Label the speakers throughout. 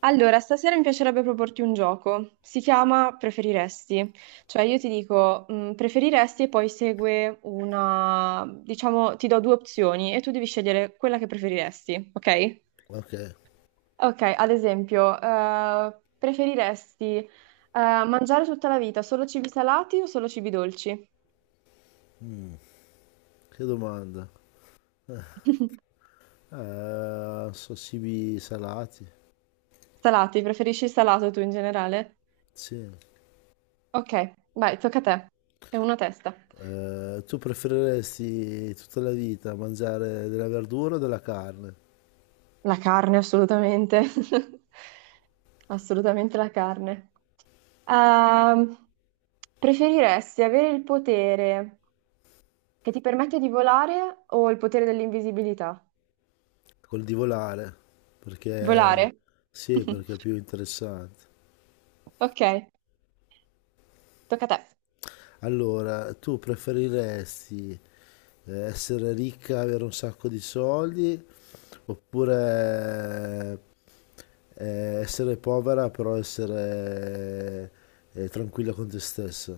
Speaker 1: Allora, stasera mi piacerebbe proporti un gioco. Si chiama Preferiresti. Cioè io ti dico preferiresti e poi segue una, diciamo, ti do due opzioni e tu devi scegliere quella che preferiresti, ok?
Speaker 2: Ok.
Speaker 1: Ok, ad esempio, preferiresti mangiare tutta la vita solo cibi salati o solo cibi dolci?
Speaker 2: Mm, che domanda. Eh, so cibi salati.
Speaker 1: Salati, preferisci il salato tu in generale?
Speaker 2: Sì.
Speaker 1: Ok, vai, tocca a te. È una testa.
Speaker 2: Tu preferiresti tutta la vita mangiare della verdura o della carne?
Speaker 1: La carne, assolutamente. Assolutamente la carne. Ehm, preferiresti avere il potere che ti permette di volare o il potere dell'invisibilità?
Speaker 2: Col divolare, perché
Speaker 1: Volare?
Speaker 2: sì, perché è più interessante.
Speaker 1: Ok, tocca a te.
Speaker 2: Allora, tu preferiresti essere ricca, avere un sacco di soldi, oppure essere povera però essere tranquilla con te stessa?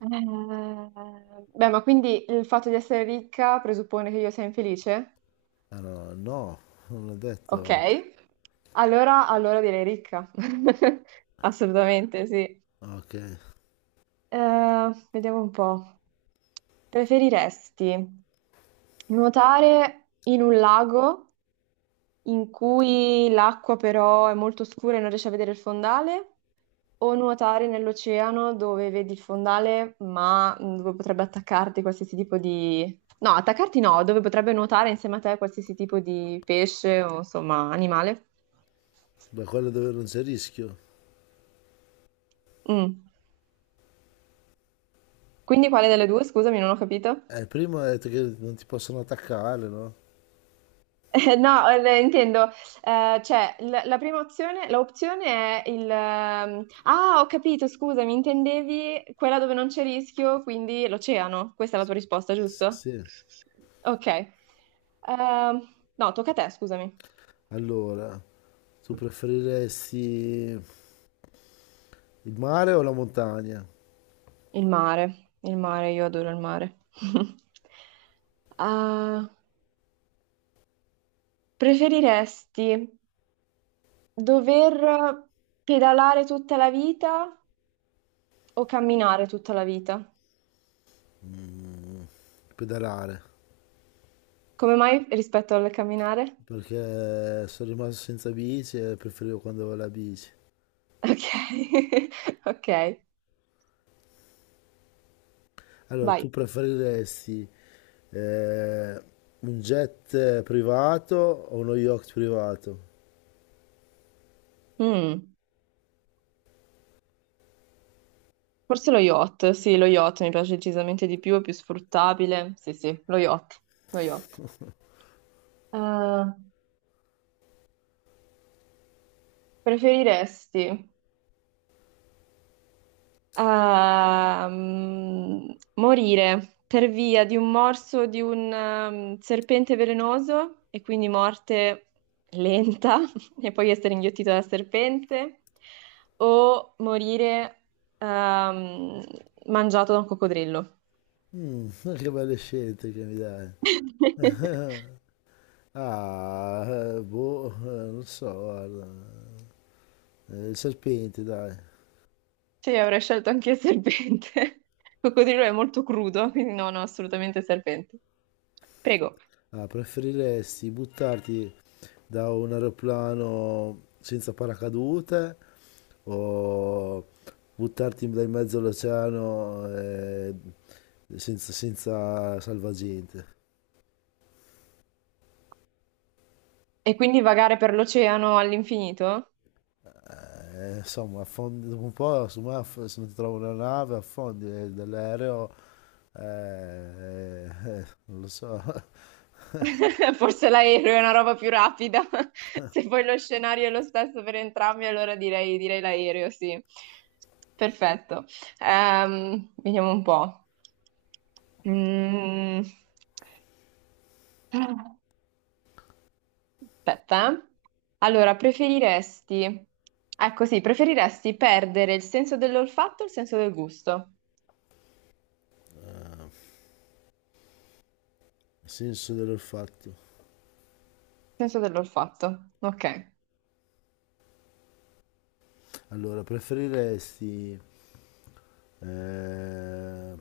Speaker 1: Eh, beh, ma quindi il fatto di essere ricca presuppone che io sia infelice?
Speaker 2: Allora, no, no, non l'ho
Speaker 1: Ok,
Speaker 2: detto.
Speaker 1: allora direi ricca. Assolutamente, sì.
Speaker 2: Ok,
Speaker 1: Vediamo un po'. Preferiresti nuotare in un lago in cui l'acqua però è molto scura e non riesci a vedere il fondale, o nuotare nell'oceano dove vedi il fondale, ma dove potrebbe attaccarti qualsiasi tipo di... No, attaccarti no, dove potrebbe nuotare insieme a te qualsiasi tipo di pesce o insomma animale.
Speaker 2: da quello dove non c'è rischio.
Speaker 1: Mm. Quindi quale delle due? Scusami, non ho capito.
Speaker 2: Prima hai detto che non ti possono attaccare, no?
Speaker 1: No, intendo, cioè, la prima opzione, l'opzione è il... ah, ho capito, scusami, intendevi quella dove non c'è rischio, quindi l'oceano. Questa è la tua risposta,
Speaker 2: S-
Speaker 1: giusto?
Speaker 2: sì.
Speaker 1: Ok. No, tocca a te, scusami.
Speaker 2: Allora, tu preferiresti il mare o la montagna?
Speaker 1: Il mare, io adoro il mare. Ah, preferiresti dover pedalare tutta la vita o camminare tutta la vita?
Speaker 2: Mm, Pedalare,
Speaker 1: Come mai rispetto al camminare?
Speaker 2: perché sono rimasto senza bici e preferivo quando avevo la bici.
Speaker 1: Ok, ok,
Speaker 2: Allora, tu
Speaker 1: vai.
Speaker 2: preferiresti eh, un jet privato o uno yacht privato?
Speaker 1: Mm, forse lo yacht, sì, lo yacht mi piace decisamente di più, è più sfruttabile. Sì, sì, lo yacht, lo yacht. Eh, preferiresti a mm, morire per via di un morso di un serpente velenoso e quindi morte lenta e poi essere inghiottito dal serpente o morire ehm, mangiato da un coccodrillo.
Speaker 2: Mm, che belle scelte che mi dai. Ah, boh, non so, guarda. Il serpente, dai.
Speaker 1: Sì, avrei scelto anche il serpente. Il coccodrillo è molto crudo, quindi no, no, assolutamente serpente. Prego.
Speaker 2: Ah, preferiresti buttarti da un aeroplano senza paracadute o buttarti in mezzo all'oceano senza salvagente?
Speaker 1: E quindi vagare per l'oceano all'infinito?
Speaker 2: Insomma, affondi, dopo un po', insomma, se non ti trovo una nave, affondi dall'aereo, non lo so.
Speaker 1: Forse l'aereo è una roba più rapida. Se poi lo scenario è lo stesso per entrambi, allora direi, direi l'aereo, sì. Perfetto. Vediamo un po'. Mm. Aspetta, eh. Allora, preferiresti... Ecco sì, preferiresti perdere il senso dell'olfatto o il senso del gusto?
Speaker 2: Il senso dell'olfatto.
Speaker 1: Il senso dell'olfatto, ok.
Speaker 2: Allora, preferiresti eh,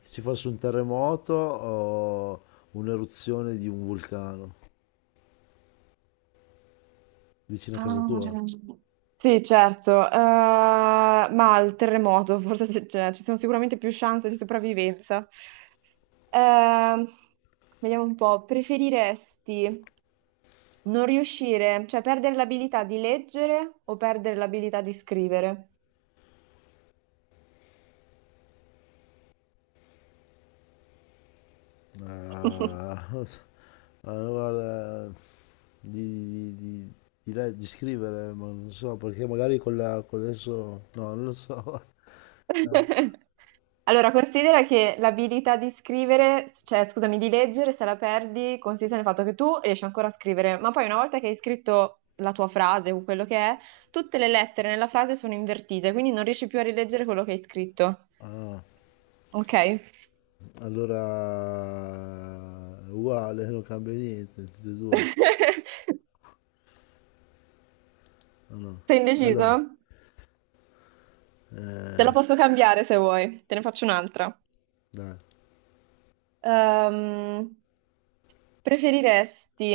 Speaker 2: che ci fosse un terremoto o un'eruzione di un vulcano vicino a casa
Speaker 1: Ah,
Speaker 2: tua?
Speaker 1: sì, certo, ma il terremoto, forse cioè, ci sono sicuramente più chance di sopravvivenza. Ehm, vediamo un po', preferiresti non riuscire, cioè perdere l'abilità di leggere o perdere l'abilità di scrivere?
Speaker 2: Ah, ah, guarda, di, di- di- di scrivere, ma non so, perché magari con adesso, no, non lo so. Ah,
Speaker 1: Allora, considera che l'abilità di scrivere, cioè scusami, di leggere, se la perdi, consiste nel fatto che tu riesci ancora a scrivere, ma poi una volta che hai scritto la tua frase o quello che è, tutte le lettere nella frase sono invertite, quindi non riesci più a rileggere quello che hai scritto.
Speaker 2: ah,
Speaker 1: Ok?
Speaker 2: allora, è uguale, non cambia niente, tutte e due. Ah, no.
Speaker 1: Sei indeciso?
Speaker 2: Allora,
Speaker 1: Te la
Speaker 2: eh,
Speaker 1: posso cambiare se vuoi, te ne faccio un'altra.
Speaker 2: dai,
Speaker 1: Ehm, preferiresti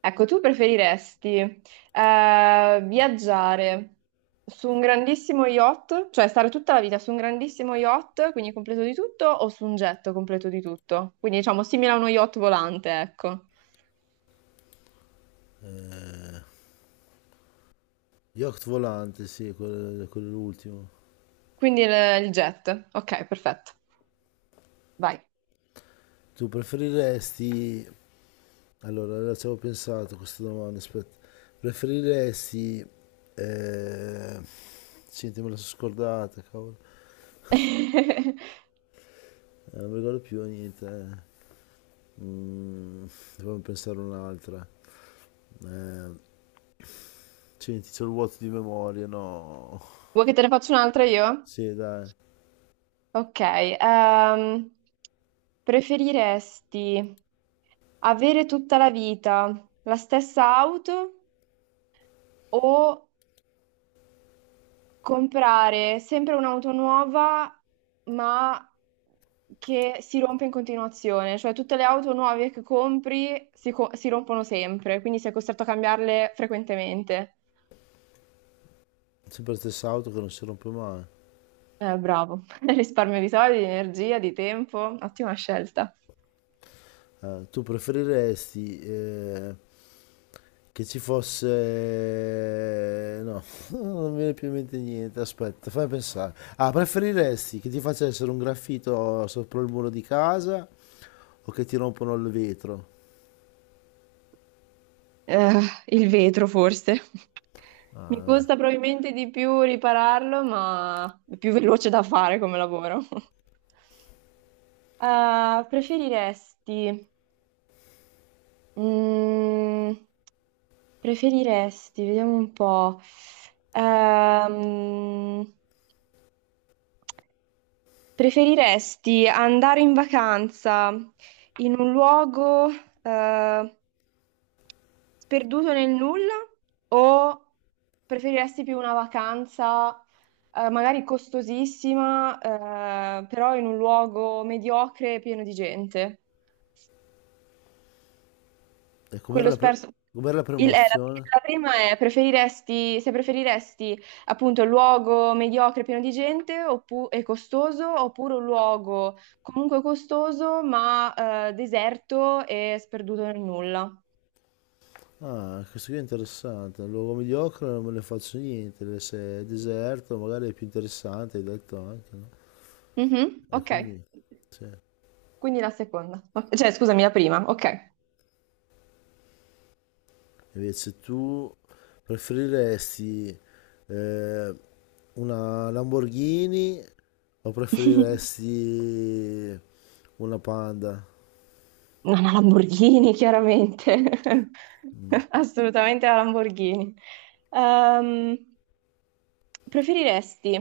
Speaker 1: ecco, tu preferiresti viaggiare su un grandissimo yacht, cioè stare tutta la vita su un grandissimo yacht, quindi completo di tutto, o su un jet completo di tutto? Quindi diciamo simile a uno yacht volante, ecco.
Speaker 2: eh, yacht volante, sì, quello è l'ultimo.
Speaker 1: Quindi il jet. Ok, perfetto. Vai.
Speaker 2: Tu preferiresti. Allora, ci avevo pensato a questa domanda, aspetta. Preferiresti. Eh... Senti, me la sono scordata, cavolo. Non mi ricordo più niente. Eh. Mm, Dovevo pensare un'altra. Eh, senti, c'ho il vuoto di memoria, no.
Speaker 1: Vuoi che te ne faccia un'altra io?
Speaker 2: Sì, dai.
Speaker 1: Ok. Preferiresti avere tutta la vita la stessa auto? O comprare sempre un'auto nuova, ma che si rompe in continuazione, cioè tutte le auto nuove che compri si rompono sempre, quindi sei costretto a cambiarle frequentemente.
Speaker 2: Sempre la stessa auto che non si rompe mai.
Speaker 1: Bravo, risparmio di soldi, di energia, di tempo, ottima scelta.
Speaker 2: Ah, tu preferiresti che ci fosse. No, non mi viene più in mente niente, aspetta, fammi pensare. Ah, preferiresti che ti facessero un graffito sopra il muro di casa o che ti rompono il vetro?
Speaker 1: Eh, il vetro forse. Mi costa probabilmente di più ripararlo, ma è più veloce da fare come lavoro. Preferiresti mm, preferiresti, vediamo un po'. Ehm, preferiresti andare in vacanza in un luogo eh, sperduto nel nulla o preferiresti più una vacanza magari costosissima, però in un luogo mediocre e pieno di gente?
Speaker 2: E
Speaker 1: Quello sperso.
Speaker 2: com'era la prima
Speaker 1: Il- eh, la,
Speaker 2: opzione?
Speaker 1: la prima è preferiresti, se preferiresti appunto un luogo mediocre pieno di gente e costoso oppure un luogo comunque costoso ma deserto e sperduto nel nulla.
Speaker 2: Ah, questo qui è interessante. Un luogo mediocre non me ne faccio niente. Se è deserto, magari è più interessante, hai detto anche, no?
Speaker 1: Mhm,
Speaker 2: E
Speaker 1: ok,
Speaker 2: quindi, sì.
Speaker 1: quindi la seconda. Ok, cioè, scusami, la prima, ok.
Speaker 2: Invece tu preferiresti eh, una Lamborghini o preferiresti una Panda?
Speaker 1: No, una Lamborghini, chiaramente. Assolutamente la Lamborghini. Ehm, Preferiresti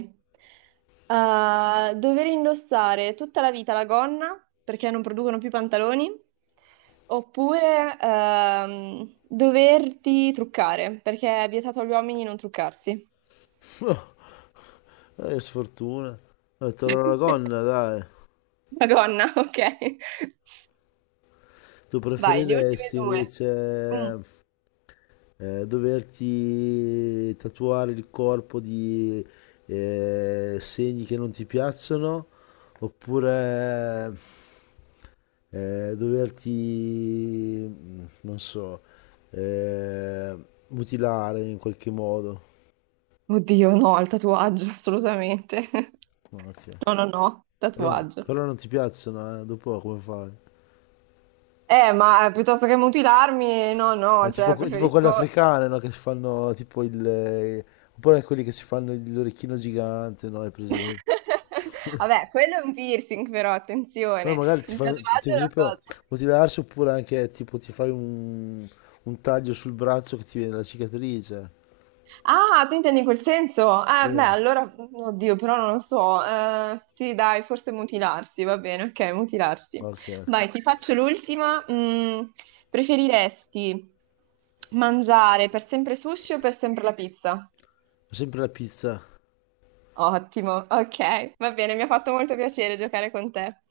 Speaker 1: dover indossare tutta la vita la gonna perché non producono più pantaloni oppure doverti truccare perché è vietato agli uomini non truccarsi?
Speaker 2: Oh, che sfortuna. Te la gonna, dai.
Speaker 1: La gonna, ok.
Speaker 2: Tu
Speaker 1: Vai, le ultime
Speaker 2: preferiresti
Speaker 1: due. Mm.
Speaker 2: invece doverti tatuare il corpo di segni che non ti piacciono oppure doverti, non so, eh, mutilare in qualche modo.
Speaker 1: Oddio, no, al tatuaggio, assolutamente.
Speaker 2: Ok.
Speaker 1: No, no, no,
Speaker 2: Però,
Speaker 1: tatuaggio.
Speaker 2: però non ti piacciono, eh? Dopo come fai?
Speaker 1: Ma piuttosto che mutilarmi, no,
Speaker 2: È
Speaker 1: no, cioè
Speaker 2: tipo quelle
Speaker 1: preferisco...
Speaker 2: africane, no? Che si fanno tipo il. Oppure quelli che si fanno l'orecchino gigante, no? Hai presente?
Speaker 1: Vabbè, quello è un piercing però,
Speaker 2: Ma
Speaker 1: attenzione,
Speaker 2: magari
Speaker 1: il tatuaggio
Speaker 2: per
Speaker 1: è una
Speaker 2: esempio,
Speaker 1: cosa.
Speaker 2: mutilarsi oppure anche tipo ti fai un taglio sul braccio che ti viene la cicatrice.
Speaker 1: Ah, tu intendi quel senso? Beh,
Speaker 2: Sì,
Speaker 1: allora, oddio, però non lo so. Sì, dai, forse mutilarsi, va bene, ok, mutilarsi.
Speaker 2: ok, ok.
Speaker 1: Vai, ti faccio l'ultima. Mm, preferiresti mangiare per sempre sushi o per sempre la pizza?
Speaker 2: Sempre la pizza.
Speaker 1: Ottimo, ok, va bene, mi ha fatto molto piacere giocare con te.